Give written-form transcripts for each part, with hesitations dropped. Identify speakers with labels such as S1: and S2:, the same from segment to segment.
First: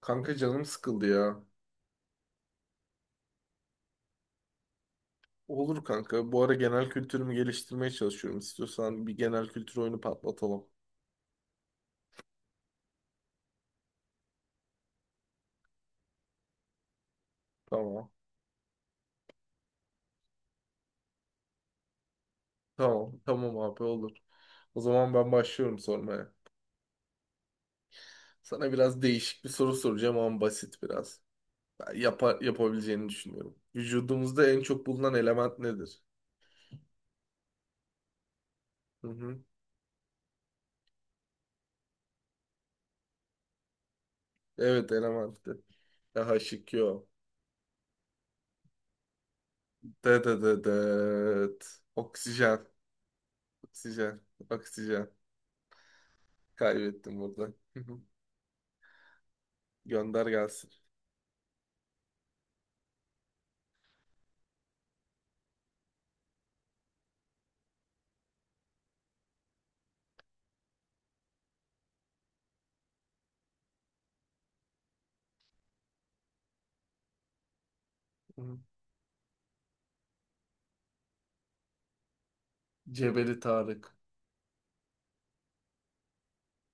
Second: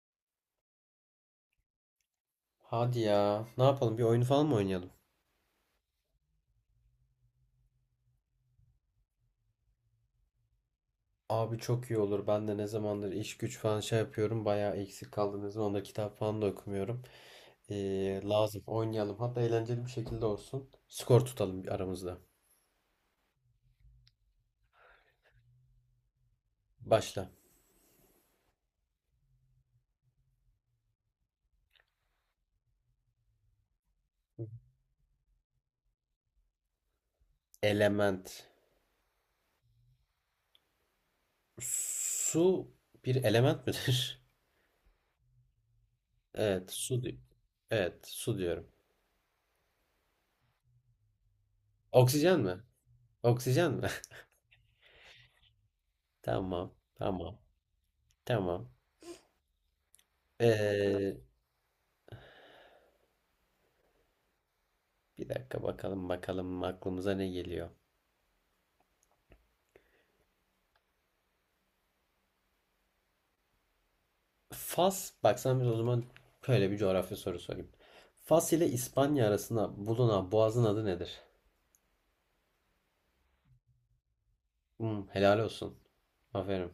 S1: Kanka canım sıkıldı ya.
S2: Hadi ya. Ne yapalım? Bir oyun falan mı oynayalım?
S1: Olur kanka. Bu ara genel kültürümü geliştirmeye çalışıyorum. İstiyorsan bir genel kültür oyunu patlatalım.
S2: Abi çok iyi olur. Ben de ne zamandır iş güç falan şey yapıyorum. Bayağı eksik kaldım. Ne zamandır kitap falan da okumuyorum.
S1: Tamam.
S2: Lazım. Oynayalım. Hatta eğlenceli bir şekilde olsun. Skor tutalım bir aramızda.
S1: Tamam. Tamam abi olur. O zaman ben başlıyorum sormaya.
S2: Başla.
S1: Sana biraz değişik bir soru soracağım ama basit biraz. Ben yapabileceğini düşünüyorum. Vücudumuzda en çok bulunan element nedir?
S2: Element.
S1: Hı hı.
S2: Su bir element midir?
S1: Evet elementti. Daha
S2: Evet.
S1: şık
S2: Su.
S1: yok.
S2: Evet. Su diyorum.
S1: De de de de.
S2: Oksijen mi?
S1: Oksijen.
S2: Oksijen mi?
S1: Oksijen. Oksijen.
S2: Tamam.
S1: Kaybettim
S2: Tamam.
S1: burada.
S2: Tamam.
S1: Gönder gelsin.
S2: Ee, bir dakika bakalım bakalım aklımıza ne geliyor. Fas, bak sana bir o zaman böyle bir coğrafya soru sorayım. Fas
S1: Hı.
S2: ile İspanya arasında bulunan boğazın adı nedir?
S1: Cebeli Tarık.
S2: Helal olsun. Aferin.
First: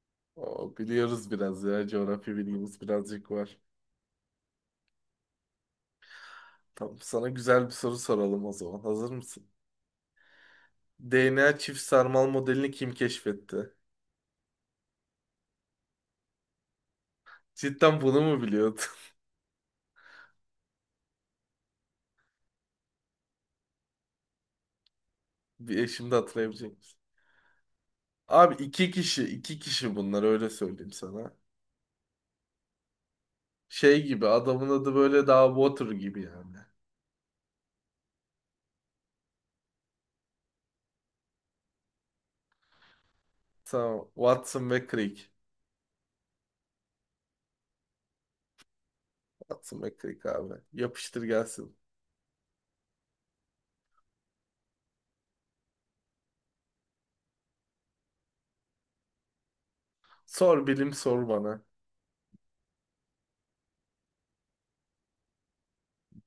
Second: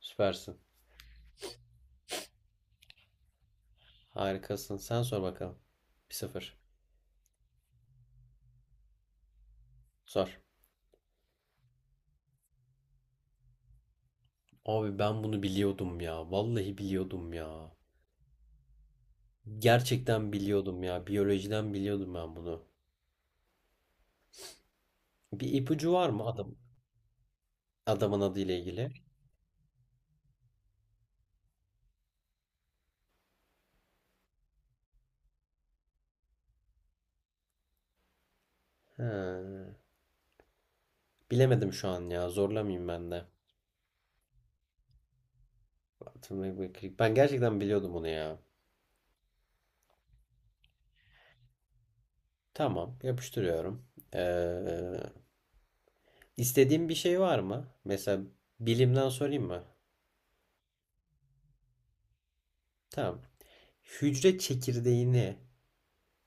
S2: Süpersin.
S1: O, biliyoruz biraz ya. Coğrafya bilgimiz birazcık var.
S2: Harikasın. Sen sor bakalım. 1-0.
S1: Tamam, sana güzel bir soru soralım o zaman. Hazır mısın?
S2: Sor.
S1: DNA çift sarmal modelini kim keşfetti?
S2: Abi ben bunu biliyordum ya. Vallahi biliyordum ya.
S1: Cidden bunu mu biliyordun?
S2: Gerçekten biliyordum ya. Biyolojiden biliyordum ben bunu. Bir
S1: Bir
S2: ipucu var
S1: şimdi
S2: mı
S1: hatırlayabilecek misin?
S2: adamın adı ile
S1: Abi iki
S2: ilgili?
S1: kişi, iki kişi bunlar, öyle söyleyeyim sana. Şey gibi adamın adı böyle, daha Water gibi yani.
S2: He. Bilemedim şu an ya. Zorlamayayım ben de.
S1: Tamam, Watson ve Crick.
S2: Ben gerçekten biliyordum bunu ya.
S1: Watson ve Crick abi. Yapıştır gelsin.
S2: Tamam, yapıştırıyorum. Ee, istediğin bir şey var mı? Mesela bilimden sorayım mı?
S1: Sor bilim, sor bana.
S2: Tamam. Hücre çekirdeğini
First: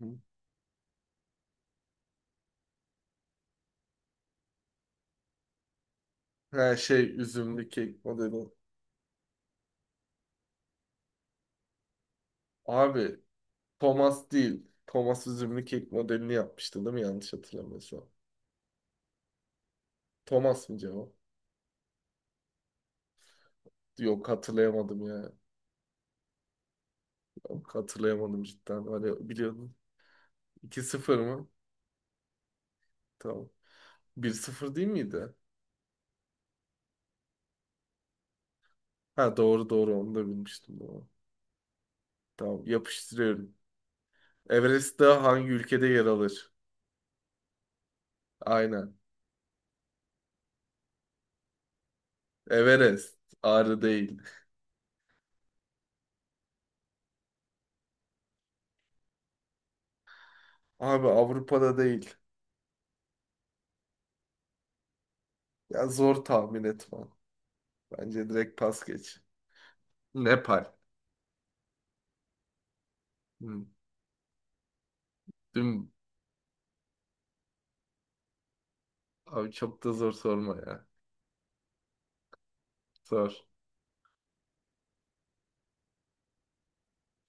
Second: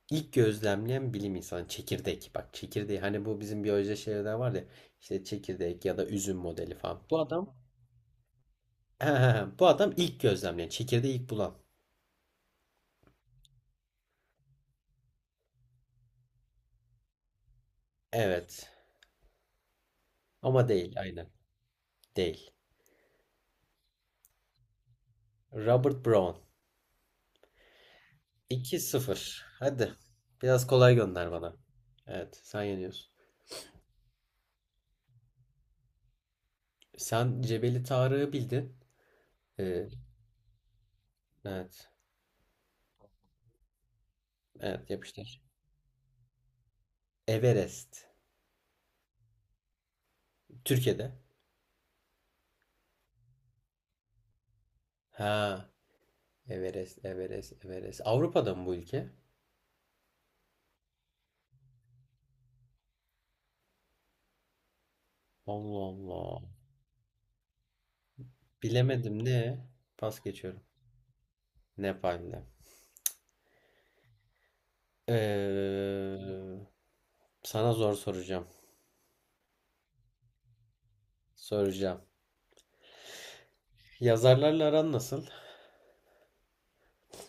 S1: Hı.
S2: ilk gözlemleyen bilim insanı çekirdek. Bak çekirdeği hani bu bizim biyoloji şeylerde var ya. İşte çekirdek ya da üzüm
S1: Her
S2: modeli falan.
S1: şey
S2: Bu adam
S1: üzümlü kek modeli.
S2: bu adam ilk gözlemleyen çekirdeği ilk bulan.
S1: Abi Thomas değil. Thomas üzümlü kek modelini yapmıştı, değil mi? Yanlış hatırlamıyorsam.
S2: Evet. Ama
S1: Thomas mı
S2: değil
S1: cevap?
S2: aynen. Değil.
S1: Yok, hatırlayamadım ya.
S2: Robert Brown.
S1: Yok, hatırlayamadım
S2: 2
S1: cidden. Hani
S2: sıfır.
S1: biliyordum.
S2: Hadi. Biraz
S1: 2
S2: kolay
S1: sıfır
S2: gönder
S1: mı?
S2: bana. Evet sen yeniyorsun.
S1: Tamam. 1-0 değil miydi?
S2: Sen Cebeli Tarık'ı bildin.
S1: Ha, doğru
S2: Ee,
S1: doğru, onu da bilmiştim. Doğru.
S2: evet.
S1: Tamam, yapıştırıyorum.
S2: Evet
S1: Everest Dağı
S2: yapıştır.
S1: hangi ülkede yer alır?
S2: Everest.
S1: Aynen.
S2: Türkiye'de.
S1: Everest. Ağrı değil.
S2: Ha. Everest, Everest, Everest. Avrupa'da mı bu ülke?
S1: Abi, Avrupa'da değil.
S2: Allah
S1: Ya, zor
S2: Allah.
S1: tahmin etmem. Bence direkt pas geç.
S2: Bilemedim ne? Pas geçiyorum.
S1: Nepal.
S2: Nepal'de.
S1: Hı. Dün...
S2: Ee, sana zor soracağım.
S1: Abi çok da zor sorma ya.
S2: Soracağım.
S1: Zor.
S2: Yazarlarla aran nasıl?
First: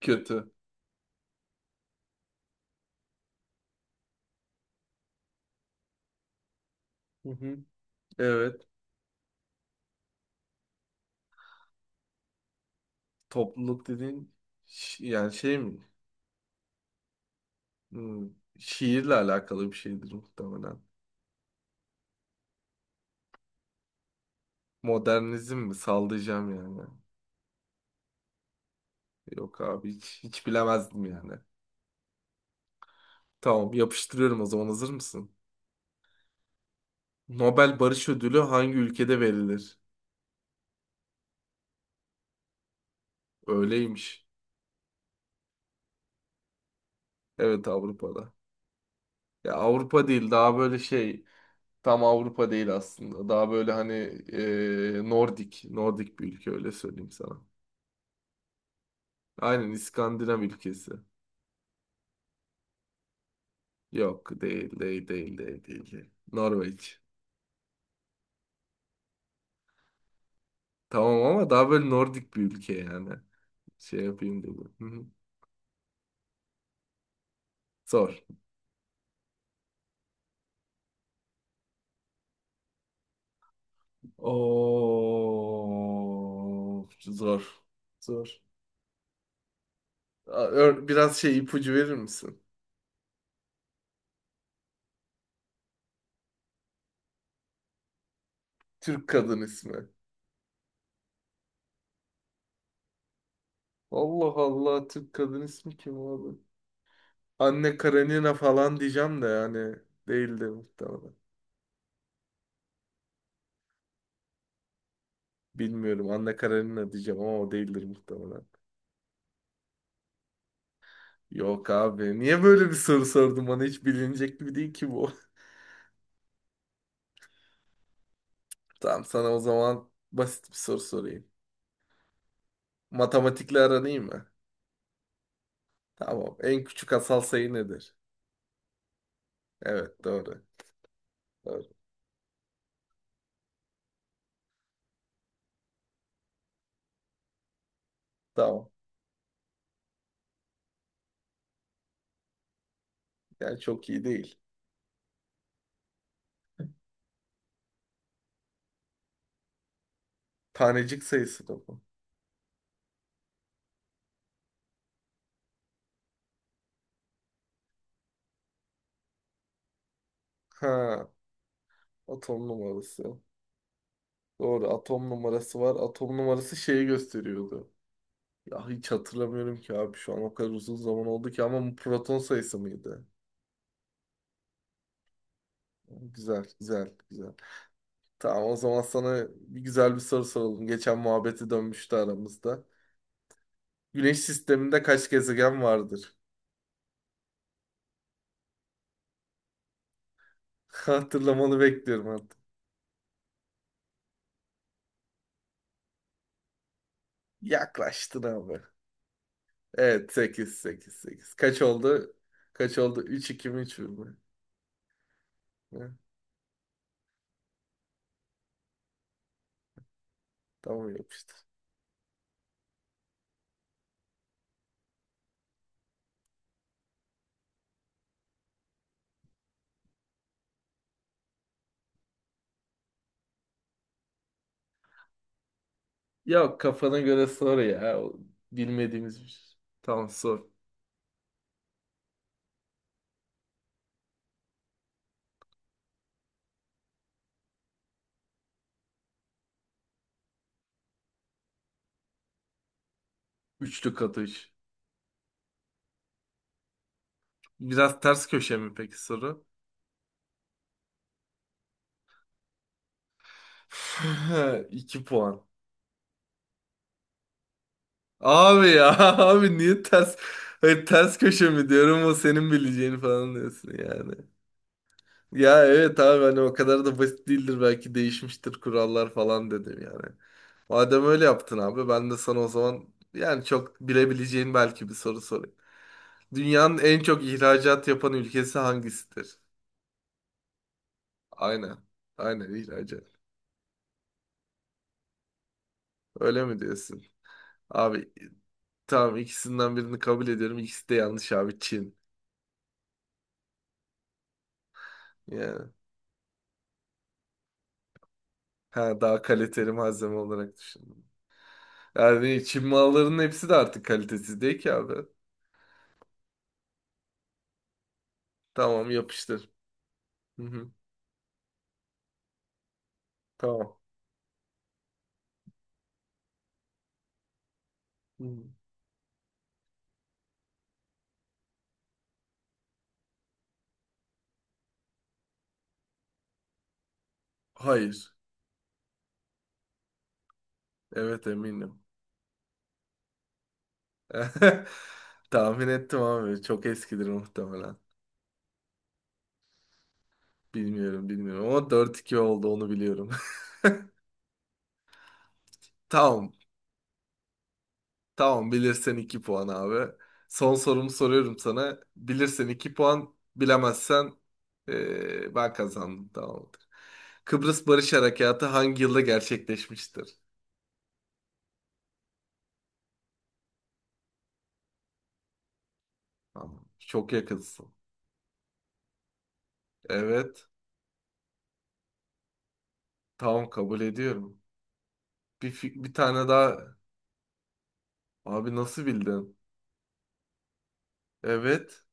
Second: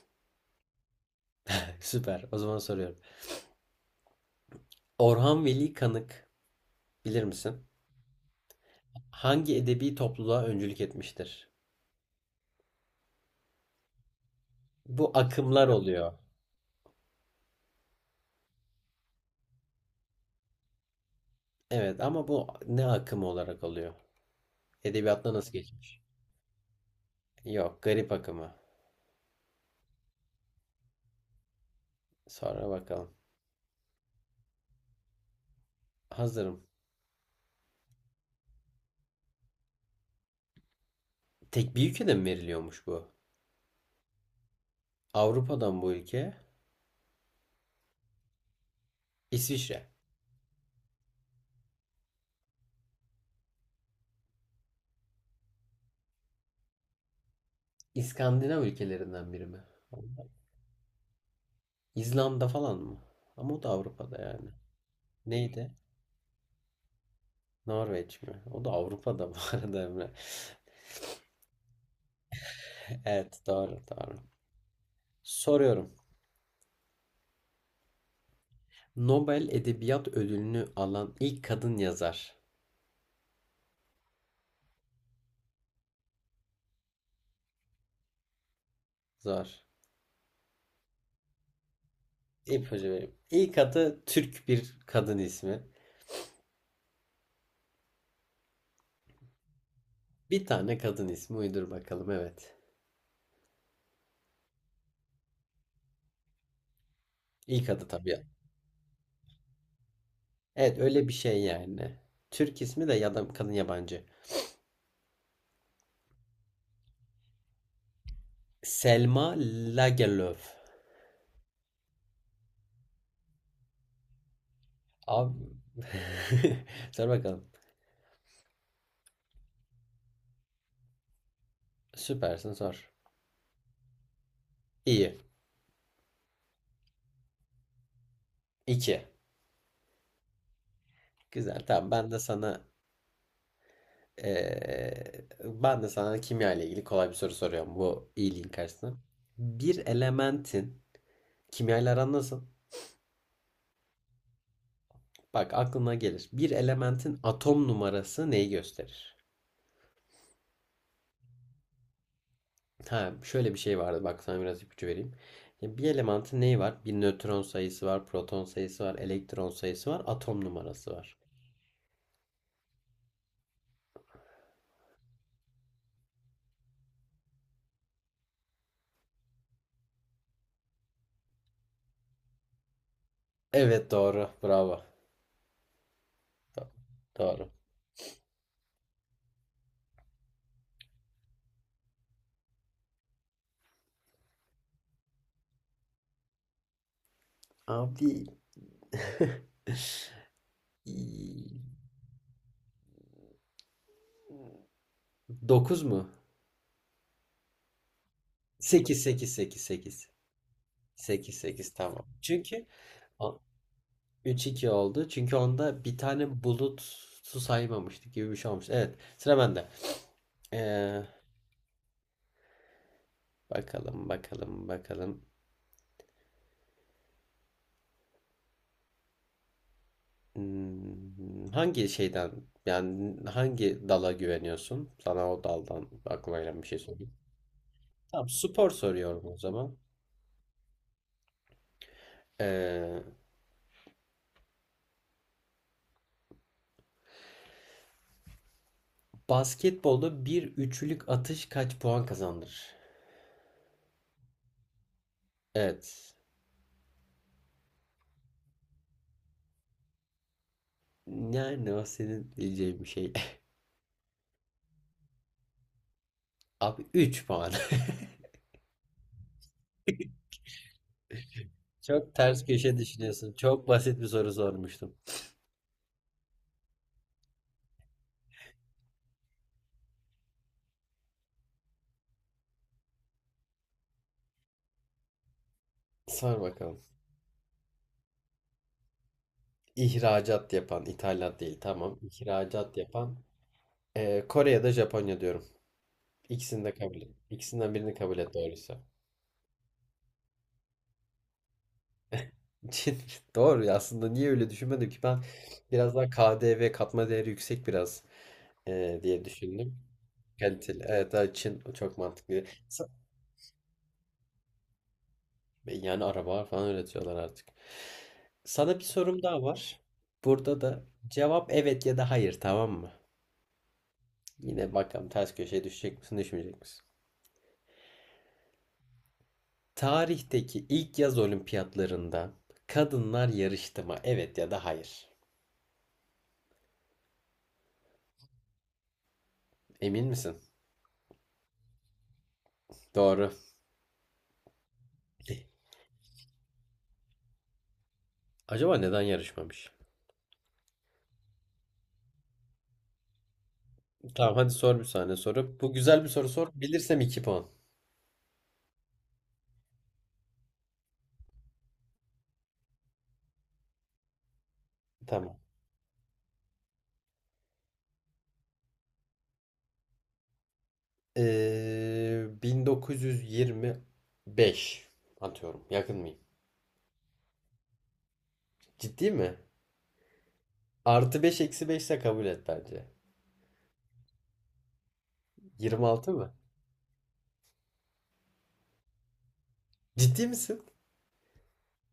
S1: Kötü.
S2: Süper. O zaman soruyorum. Orhan Veli Kanık bilir
S1: Hı hı.
S2: misin?
S1: Evet.
S2: Hangi edebi topluluğa öncülük etmiştir?
S1: Topluluk dediğin
S2: Bu
S1: yani şey
S2: akımlar
S1: mi?
S2: oluyor.
S1: Hmm, Şiirle alakalı bir şeydir muhtemelen.
S2: Evet ama bu ne akımı olarak oluyor? Edebiyatta nasıl
S1: Modernizm mi?
S2: geçmiş?
S1: Sallayacağım yani.
S2: Yok, garip akımı.
S1: Yok abi, hiç, hiç bilemezdim yani.
S2: Sonra bakalım.
S1: Tamam, yapıştırıyorum o zaman, hazır mısın?
S2: Hazırım.
S1: Nobel Barış Ödülü hangi ülkede verilir?
S2: Tek bir ülkede mi veriliyormuş bu?
S1: Öyleymiş.
S2: Avrupa'dan bu ülke.
S1: Evet, Avrupa'da. Ya
S2: İsviçre.
S1: Avrupa değil, daha böyle şey. Tam Avrupa değil aslında. Daha böyle, hani Nordik. Nordik bir ülke, öyle söyleyeyim sana.
S2: İskandinav ülkelerinden biri mi?
S1: Aynen, İskandinav ülkesi.
S2: İzlanda falan mı? Ama o da Avrupa'da
S1: Yok,
S2: yani.
S1: değil değil değil değil
S2: Neydi?
S1: değil değil. Norveç.
S2: Norveç mi? O da Avrupa'da bu arada Emre.
S1: Tamam, ama daha böyle Nordik bir ülke yani.
S2: Evet, doğru,
S1: Şey
S2: doğru.
S1: yapayım dedim. Hı hı.
S2: Soruyorum.
S1: Zor.
S2: Nobel Edebiyat Ödülünü alan ilk kadın yazar.
S1: Oo, zor. Zor.
S2: Zor.
S1: Aa, biraz şey ipucu verir misin?
S2: İpucu vereyim. İlk adı Türk bir kadın ismi.
S1: Türk kadın ismi.
S2: Bir tane kadın ismi uydur bakalım evet.
S1: Allah Allah, Türk kadın ismi kim abi?
S2: İlk
S1: Anne
S2: adı tabii.
S1: Karenina falan diyeceğim de yani değildir
S2: Evet öyle bir
S1: muhtemelen.
S2: şey yani. Türk ismi de ya da kadın yabancı.
S1: Bilmiyorum, Anne Karenina diyeceğim ama o değildir muhtemelen.
S2: Selma Lagerlöf.
S1: Yok abi, niye böyle bir soru sordun? Bana hiç bilinecek gibi değil ki bu.
S2: Abi. Sor bakalım.
S1: Tamam, sana o zaman basit bir soru sorayım.
S2: Süpersin sor.
S1: Matematikle aran iyi mi?
S2: İyi.
S1: Tamam, en küçük asal sayı nedir?
S2: İki.
S1: Evet, doğru. Doğru.
S2: Güzel, tamam. Ben de sana kimya ile ilgili kolay bir soru soruyorum bu iyiliğin
S1: Tamam.
S2: karşısına. Bir elementin kimya ile aran nasıl?
S1: Yani çok iyi değil.
S2: Bak aklına gelir. Bir elementin atom numarası neyi gösterir?
S1: Tanecik sayısı da bu.
S2: Ha, şöyle bir şey vardı. Bak sana biraz ipucu vereyim. Ya, bir elementin neyi var? Bir nötron sayısı var, proton sayısı var, elektron sayısı var, atom numarası
S1: Ha,
S2: var.
S1: atom numarası. Doğru, atom numarası var. Atom numarası şeyi gösteriyordu. Ya, hiç hatırlamıyorum ki abi, şu an o kadar uzun zaman oldu ki, ama bu proton sayısı mıydı?
S2: Evet doğru. Bravo.
S1: Güzel, güzel, güzel.
S2: Doğru.
S1: Tamam, o zaman sana bir güzel bir soru soralım. Geçen muhabbeti dönmüştü aramızda. Güneş sisteminde kaç gezegen vardır?
S2: Abi
S1: Hatırlamanı bekliyorum artık.
S2: 9 mu?
S1: Yaklaştın abi.
S2: Sekiz, sekiz, sekiz, sekiz,
S1: Evet, 8 8 8.
S2: sekiz,
S1: Kaç
S2: sekiz, tamam.
S1: oldu?
S2: Çünkü
S1: Kaç oldu? 3-2 mi, 3 mü?
S2: 3-2 oldu. Çünkü onda
S1: Hı.
S2: bir tane bulut su saymamıştık gibi bir şey olmuş. Evet, sıra bende.
S1: Tamam,
S2: Ee,
S1: yapıştır.
S2: Bakalım, bakalım, bakalım. Hangi şeyden yani hangi dala güveniyorsun? Sana o daldan aklıma
S1: Yok,
S2: gelen bir şey
S1: kafana
S2: sorayım.
S1: göre sor ya. O
S2: Tamam, spor
S1: bilmediğimiz
S2: soruyorum
S1: bir
S2: o
S1: şey.
S2: zaman.
S1: Tamam, sor.
S2: Ee, basketbolda bir üçlük atış kaç puan kazandırır?
S1: Üçlü katı üç.
S2: Evet.
S1: Biraz ters köşe mi peki soru?
S2: Yani o senin diyeceğin bir şey.
S1: 2 puan.
S2: Abi 3 puan.
S1: Abi ya, abi niye ters, hayır, ters köşe mi diyorum, o
S2: Çok ters
S1: senin
S2: köşe
S1: bileceğini
S2: düşünüyorsun.
S1: falan
S2: Çok
S1: diyorsun
S2: basit bir
S1: yani.
S2: soru sormuştum.
S1: Ya evet abi, hani o kadar da basit değildir, belki değişmiştir kurallar falan dedim yani. Madem öyle yaptın abi, ben de sana o zaman yani çok bilebileceğin belki bir soru sorayım.
S2: Sor
S1: Dünyanın
S2: bakalım.
S1: en çok ihracat yapan ülkesi hangisidir?
S2: İhracat yapan, ithalat değil
S1: Aynen.
S2: tamam.
S1: Aynen
S2: İhracat
S1: ihracat.
S2: yapan. Kore ya da Japonya diyorum.
S1: Öyle mi
S2: İkisini de
S1: diyorsun?
S2: kabul et. İkisinden birini
S1: Abi,
S2: kabul et doğruysa.
S1: tamam, ikisinden birini kabul ediyorum. İkisi de yanlış abi, Çin.
S2: Doğru ya aslında niye öyle düşünmedim ki ben
S1: Yani,
S2: biraz daha KDV katma değeri yüksek biraz
S1: ha, daha
S2: diye
S1: kaliteli
S2: düşündüm.
S1: malzeme olarak
S2: Kaliteli.
S1: düşündüm.
S2: Evet daha Çin çok mantıklı.
S1: Yani Çin
S2: Sa-
S1: mallarının hepsi de artık kalitesiz değil ki abi.
S2: Yani araba falan üretiyorlar artık. Sana bir
S1: Tamam,
S2: sorum daha
S1: yapıştır.
S2: var.
S1: Hı
S2: Burada
S1: hı,
S2: da cevap evet ya da hayır, tamam mı?
S1: tamam.
S2: Yine bakalım ters köşeye düşecek misin düşmeyecek misin?
S1: Hı hı.
S2: Tarihteki ilk yaz olimpiyatlarında kadınlar yarıştı mı? Evet ya da hayır.
S1: Hayır.
S2: Emin misin?
S1: Evet, eminim.
S2: Doğru.
S1: Tahmin ettim abi. Çok eskidir muhtemelen.
S2: Acaba neden yarışmamış?
S1: Bilmiyorum, bilmiyorum, ama 4-2 oldu, onu biliyorum.
S2: Tamam, hadi sor bir saniye soru. Bu güzel bir soru
S1: Tamam.
S2: sor. Bilirsem 2 puan.
S1: Tamam, bilirsen 2 puan abi. Son sorumu soruyorum sana. Bilirsen 2 puan, bilemezsen
S2: Tamam.
S1: ben kazandım. Tamamdır. Kıbrıs Barış Harekatı hangi yılda gerçekleşmiştir?
S2: 1925 atıyorum. Yakın mıyım?
S1: Tamam. Çok yakınsın.
S2: Ciddi mi?
S1: Evet.
S2: Artı 5 eksi 5 ise kabul et bence.
S1: Tamam, kabul ediyorum. Bir
S2: 26
S1: tane
S2: mı?
S1: daha. Abi nasıl bildin?
S2: Ciddi misin?
S1: Evet.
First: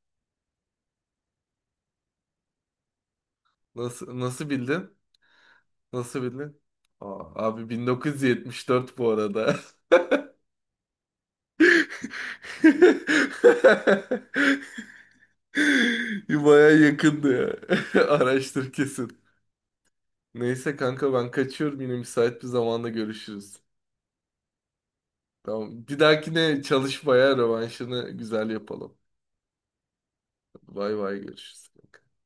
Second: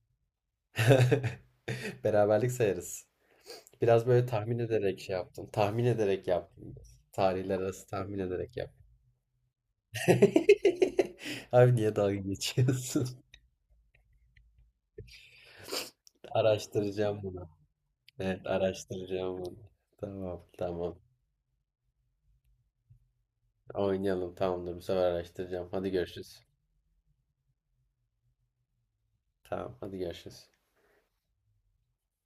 S2: Beraberlik sayarız. Biraz
S1: Nasıl
S2: böyle
S1: nasıl
S2: tahmin
S1: bildin?
S2: ederek şey yaptım. Tahmin
S1: Nasıl
S2: ederek
S1: bildin?
S2: yaptım.
S1: Aa,
S2: Tarihler
S1: abi,
S2: arası tahmin ederek yaptım.
S1: 1974 bu arada.
S2: Abi niye dalga geçiyorsun?
S1: Baya
S2: Araştıracağım
S1: yakındı
S2: bunu.
S1: ya.
S2: Evet
S1: Araştır kesin.
S2: araştıracağım bunu. Tamam,
S1: Neyse
S2: tamam.
S1: kanka, ben kaçıyorum, yine müsait bir zamanda görüşürüz.
S2: Oynayalım, tamamdır, bu sefer araştıracağım.
S1: Tamam.
S2: Hadi
S1: Bir
S2: görüşürüz.
S1: dahakine çalışmaya rövanşını güzel yapalım.
S2: Tamam, hadi görüşürüz.
S1: Bay bay, görüşürüz.